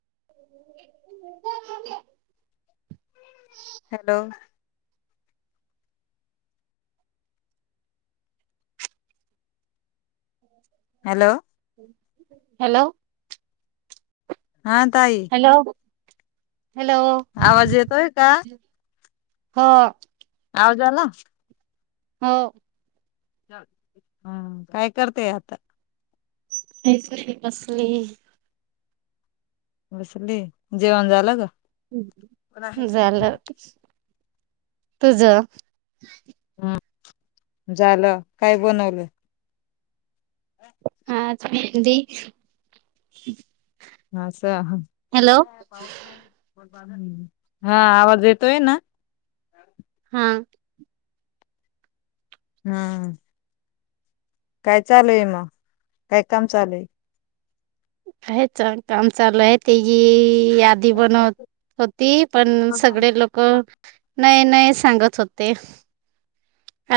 [unintelligible] Hello hello hello हा ताई hello hello आवाज येतोय का हा याा जाला हो हा काय करतेय आता हेच बसली बसली जेवण झालं ग हम्म झालं तुझ हम् झालं काय बनवलं [unintelligible] हा च हॅलो [unintelligible] हा आवाज येतोय ना. हा! हा! काय चालूय म काय, काम चालूय? हे चां काम चालू आहे ते ये यादी बनव होती, पण सगळे लोक नाही, नाही, सांगत होते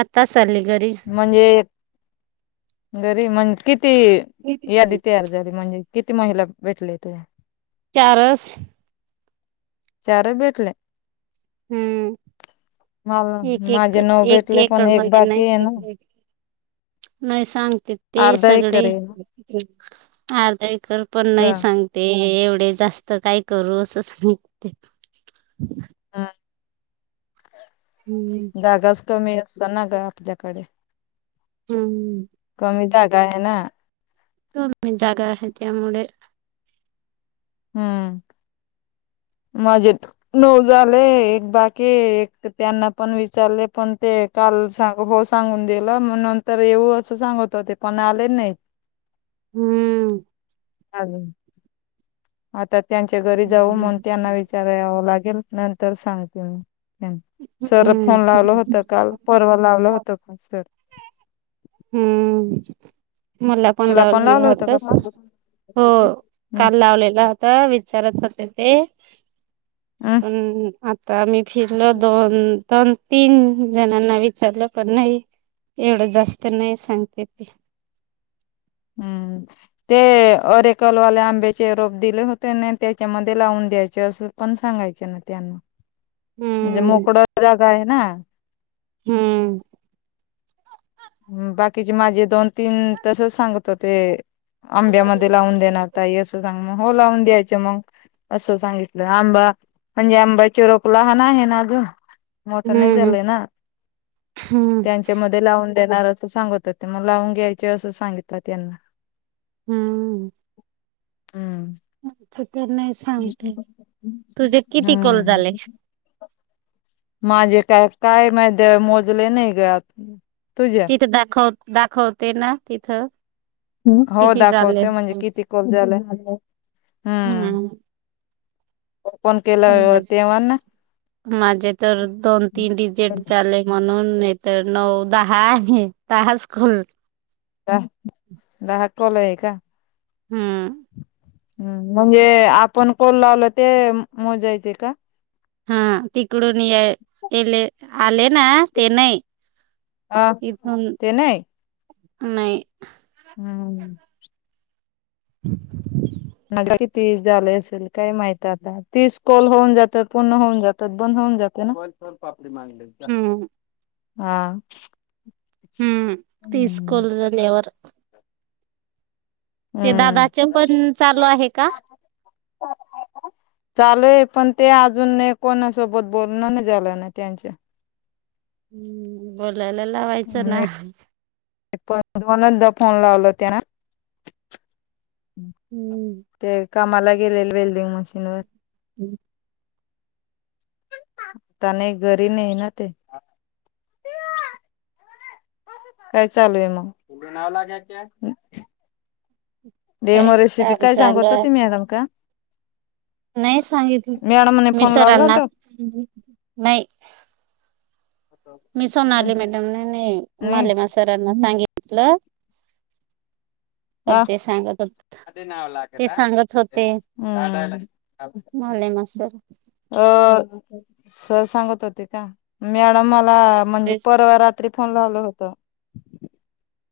आता चाली घरी म्हणजे घरी म्हण किती यादी तयार झाली, म्हणजे किती महिला भेटले तुया चारस चार भेटल्या. हम्म माला एक एक माझे नऊ एक भेटले पण एकड एक मध्ये बाक नाही सांगते ते अर्धा सगडे एकर आहे अर्धा एकर पण स नाही सांगते एवढे जास्त, काय करू असं सांगते हम्म. जागा च कमी असता ना गं आपल्याकडे हूं! कमी जागा आहे ना कमी जागा आहे त्यामुळे हूं! [inaudible] माझे नऊ झाले, एक बाकी, एक त त्यांना पण विचारले पण ते का काल सांग हो सांगून दिलं म नंतर येऊ असं सांगत होते पण आले नाही हूं! अजून आता त्यांच्या घरी जाऊ, मंग त्यांना विचारयावं लागेल नंतर सांगते मी सर हम्म. फोन लावलं होत, काल परवा लावलं होत का सर हूं! मला पण तुला लावलेलं लावलं होतं, का हो हम् काल लावलेला होता वि चारत होते ते. हम् पण आता मी फिरलं दोन, दोन, तीन, जणांना विचारलं पण नाही एवढं जास्त नाही सांगते ते. हूं ते अरेकलवाले आंब्याचे रोप दिले होते न त्याच्यामध्ये लावून द्यायचे असं पण सांगायचे ना त्यांना, म्हणजे हम्म मोकडं जागा आहे ना हूं! बाकीचे माझे दोन तीन तस सांगत होते आंब्यामध्ये लावून देणार ताई, असं सांग म हो लावून द्यायच मग असं सांगितलं आंबा म्हणजे आंबाची रोप लहान आहे ना अजून मोठं नाही हम्म झालंय ना हम्म त्यांच्या मध्ये लावून देणार असं सांगत होते, म लाऊन घ्यायचे असं सांगितलं त्यांना. हूं! हम्म अच्छा तर नाही सांगते, तुझे किती कॉल हम्म झाले माझे काय, काय, माहीद मोजले नाही ग आज तिथं दाखव दाखवते ना तिथं हो किती झाले दाखवते म्हणजे असतील. किती कोल झाले हूं. हम्म माझे तर दोन, तीन का डिजेट झाले म्हणून नाही तर नऊ, दहा आहे, दहा स्कूल दा दहा कॉल आहे का? हम्म. हम् म्हणजे आपण कोल लावलं ते मोजायचे का? हा तिकडून याय येले आले ना ते नाही. अ ते न्हाय. नाई हम. [inaudible] मला किती झाले असेल काय माहित आता? तीस कॉल होऊन जातात पूर्ण होऊन जातात बंद होऊन जातं ना बनकर पापडी मागाली ए चा हम्म हा हम्म तीस हम्म कॉल झाल्यावर ते दादाचे पण चालू आहे का? चालू हाय का? चालू आये पण ते अजून नाय, कोणासोबत बोलण नाही झालं ना त्यांच्या हम्म बोलायला लावायचं ना. मी पण दोनदा फोन लावला हो त्या ना हम्म. कामाला गेलेले वेल्डिंग मशीन वर हम्म. जाताने घरी ने ना ते [inaudible] काय चालू हाय मग? डेमो काय रेसिपी काम काय चालू सांगत आहे होती मॅडम का? नाही सांगितलं मॅडमने मी फोन लावला होता सरांनाच नाही. मी सोनाली मॅडम ना आणि ही नाही मालेमा सरांना सांगितल. हॅलो. हा ते सांगत ते सांगत होते. हले मसर अ सर सांगत होते का मॅडम मला म्हणजे परवा रात्री काल लावलं होत.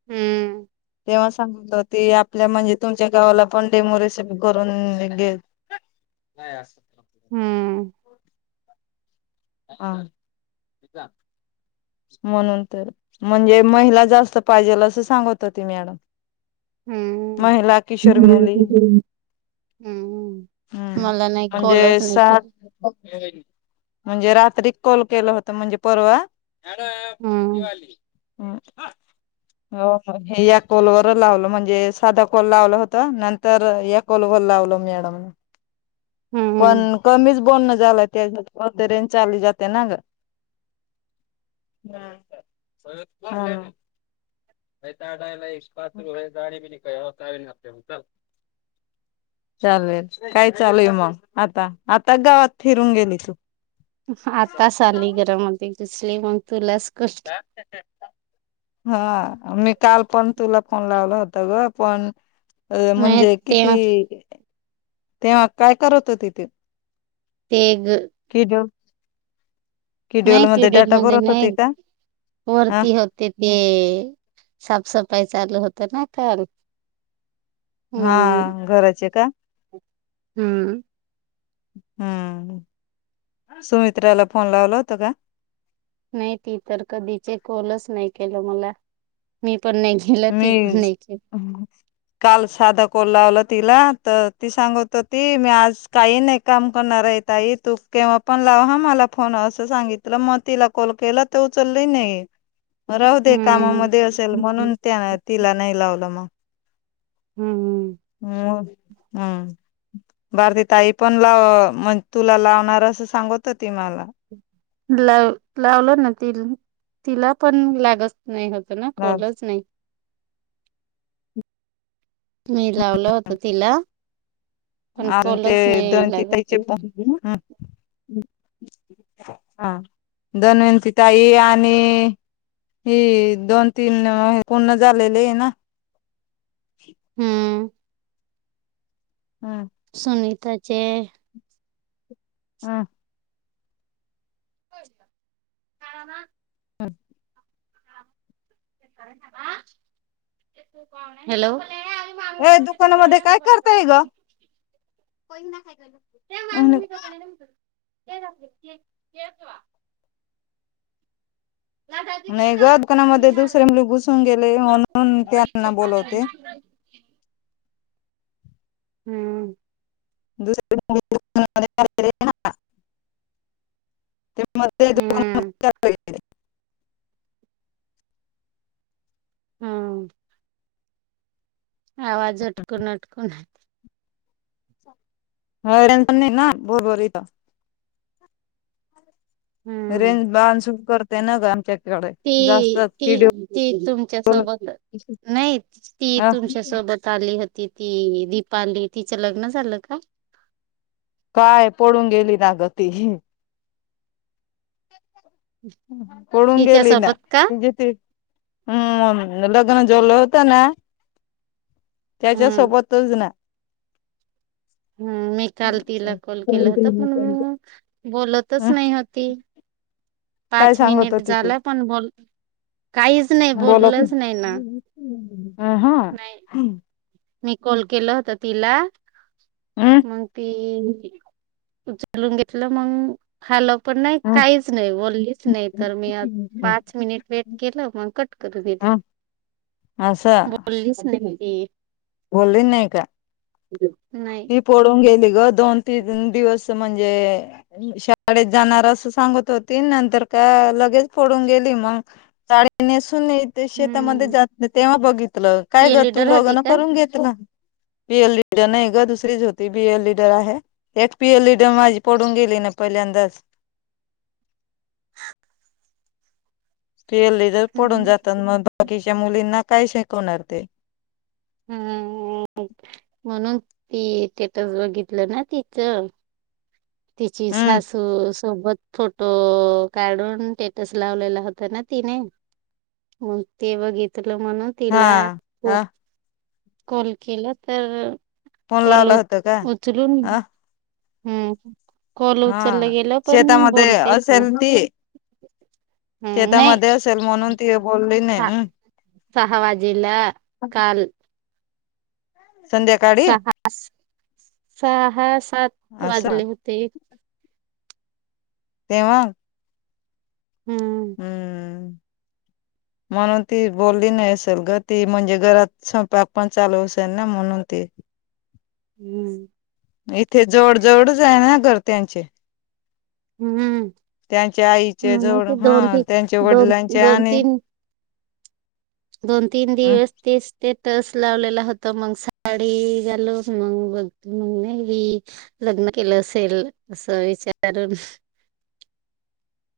हम्म. तेव्हा सांगित होती, आपल्या म्हणजे तुमच्या गावाला पण डेमोरेसिपी करून घेल नाही असं. हम्म हा. म्हणून तर म्हणजे महिला जास्त पाहिजेल असं सांगत होती मॅडम हम्म महिला की शर्मली ह. हम्म हम्म मला नाही म्हणजे कॉलच नाही सात केला म्हणजे रात्री कॉल केलं होत म्हणजे परवा मॅडम [unintelligible] हम्म वाली हो हो या कोलवर लावलं म्हणजे, साधा कोल लावलं होता नंतर या कोलवर लावला मॅडमनी [inaudible] पण हम्म कमिच बोलणं झालं त्याच्या होती रेंज चाली जातिया ना ग हा हा. [unintelligible] चालेल काय चालू आहे मग आता आता गावात फिरून गेली तू आतास आली गरामध्ये दिसली, मग तुलाच कॉल हा मी काल पण तुला फोण लावला होता. होता ग पण अ नाही म्हणजे ते किती? तेव्हा काय करत होते ते ते ग किड्युल नाही किड्युल केल मध्ये डाटा नाही केलं भरत होती मल का? अ वरती होते ते साप काय चालू होतं ना काल म्हणून हा घराचे का हम्म हम्म सुमित्राला फोन लावला होत का नाही ती तर कधीचे कोलच नाही केलं मला मी पण नाही केलं मी ती पण नाही केली काल साधा कोल लावला तिला तर ती सांगत होती मी आज काही नाही काम करणार आहे ताई तू केव्हा पण ह मला फोन असं सांगितलं मग तिला कॉल केला ते उचल नाही राहू दे हम्म कामामध्ये असेल म्हणून त्या तिला नाही लावलं मग हम्म हम् हम् बारती ताई पण लाव म तुला लावणार असं सांगत मला लाव लावलं ना तील तिला पण लावला पण नाही होत ना कोलच नाही मी लावलं होत तिला पण अजून ते काॅलच नाही दंती लगत ताईचे [unintelligible] हा धविंतीिताई आणि ही दोन तीन पूर्ण झालेले आहे ना हम्म हम्म सुनीताचे हम हो कारण अ हॅलो हे दुकानामध्ये काय करताय ग या मामी मी करते या नाही दुकाणामध्ये दुसरे घुसून गेले म्हणून त्यांना बोलवते ह हम्म दस ते म ते दोघ हम्म हम्म आवाज अटकून अटकून ह टेशन नाही ना भरु भरु ईथे हम्म रेंज बाहान सुरू करतेय ना ग आमच्या ती त ती तुमच्या सोबतच नाही ती अ तुमच्या सोबत आली होती ति ती दिीपाली तिचं लग्न झालं का काय पळून गेली ना गती पळून गेली ना तिच्यासोबत का ज हम् ल न जल होत ना त्याच्या हम्म सोबतच ना हम मी काल तिला कॉल केला होता पण म बोलतच अ नाही होती काय पाच सांगत मिनिट होती झाला पण बोल काहीच नाही बोला बोललंच नाही ना नाही मी कॉल केल होत तिला हम्म मग ती उचलून घेतलं मग हल पण नाही काहीच नाही बोललीच नाही तर ह मी पाच मिनिट वेट केलं मग कट करून घल [unintelligible] असं हो ते- बोलली नाही का नाही ती पडून गेली ग दोन तीन दिवस म्हणजे शाळेत जाणार अस सांगत होती नंतर लगेच फोडून गेली मग शेतामध्ये हम्म जात नाही तेव्हा बघितलं काय ती कर तू लिडर लो होती का ह पीएल डर नाही ग दुसरीच होती बीएल लीडर आहे एक पीएल डर माझी पडून गेली नाही पण पहिल्यांदाच [unintelligible] तू येल्ली तर पडून हम्म जातात मग बाकीच्या मुलींना काय शिकवणार ते हम्म म्हणून तीथटच बघितलं ना तिच. तिची हम्म सासू. सोबत फोटो काढून स्टेटस लावलेला होता ना तिने. मग ते बघितलं होत. म्हणून हा तिला ह कॉल केला तर. फोन कॉल लावला होता का उचलूनून अ हम् हा शेतामध्ये बोलतेच नाही असेल ती. हम्म नाही शेतामध्ये असेल म्हणून ती बोलली नाही. सहावाजला काल. संध्याकाळी सहा सहा सात असं वाजले होते. तेव्हा. हम्म हम्म [inaudible] म्हणून ती बोलली नाही असेल ग ती म्हणजे घरात स्वपाक पण चालू असेल ना म्हणून ती [inaudible] हम्म इथे जवळ जवळच आहे ना घर त्यांचे हम्म त्यांच्या आईचे हम जवळ ते हा दोन ती त्यांच्या दोन वडिलांचे दोन आणि तीन. दोन तीन दिवस ते स्टेट, तस लावलेलं होत मग साडी घालो मग बघ मग न केलं असेल असं विचारून.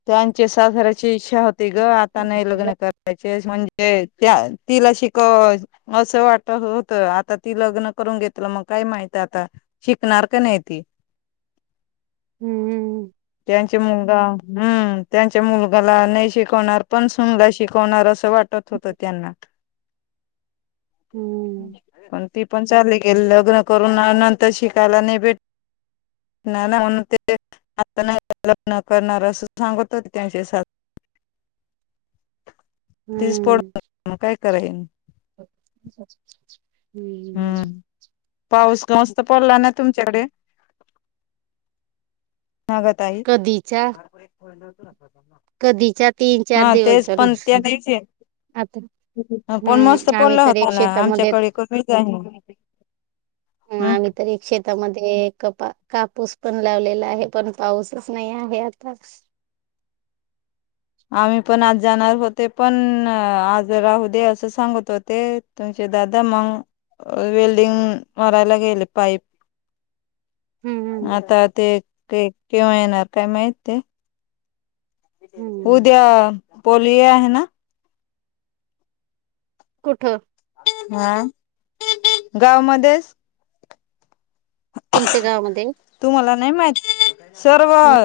त्यांची सासऱ्या ची इच्छा होती ग आता नाही लग्न करायचे म्हणजे. ते त्या तिला शिकव असं वाटत होत आता ती लग्न करून घेतलं मग. काय माहित आता शिकणार का नाही ती. हम्म् त्याचा मुलगा त्या चा मुलगाला नाही शिकवणार पण सुनला शिकवणार असं. वाटत होत त्यांना. हम्म [unintelligible] ती पण चाली गेली लग्न करून नंतर शिकायला नाही भेट. नाना मण ते आ न करणार. सांगत त्यांचे. ती स्फोड हम्म काय करईन. हम्म् पाऊस मस्त पडला ना तुमच्याकडे. नाग ताई. कधीच्या कधीच्या तीन चार हा दिवस तेच झाले पण त्या जायचे. आता पण मस्त हम्म आम्ही पडला तर एक होता ना शेतामध्ये आमच्याकडे. का हम्. ते कपा कापूस पण लावलेला आहे पण पाऊसच नाही आहे आता. [unintelligible] आम्ही पण आज जाणार होते पण आज राहू दे असं सांगत होते तुम दादा मग वेल्डिंग मरायला गेले पाईप. [inaudible] हम्म आता ते केव्हा येणार काय माहित ते. हम्म उद्या पोलिओ आहे ना. कुठ? हा गावमध्येच. तुमच्या गावामध्ये. तुम्हाला नाही माहिती सर्व.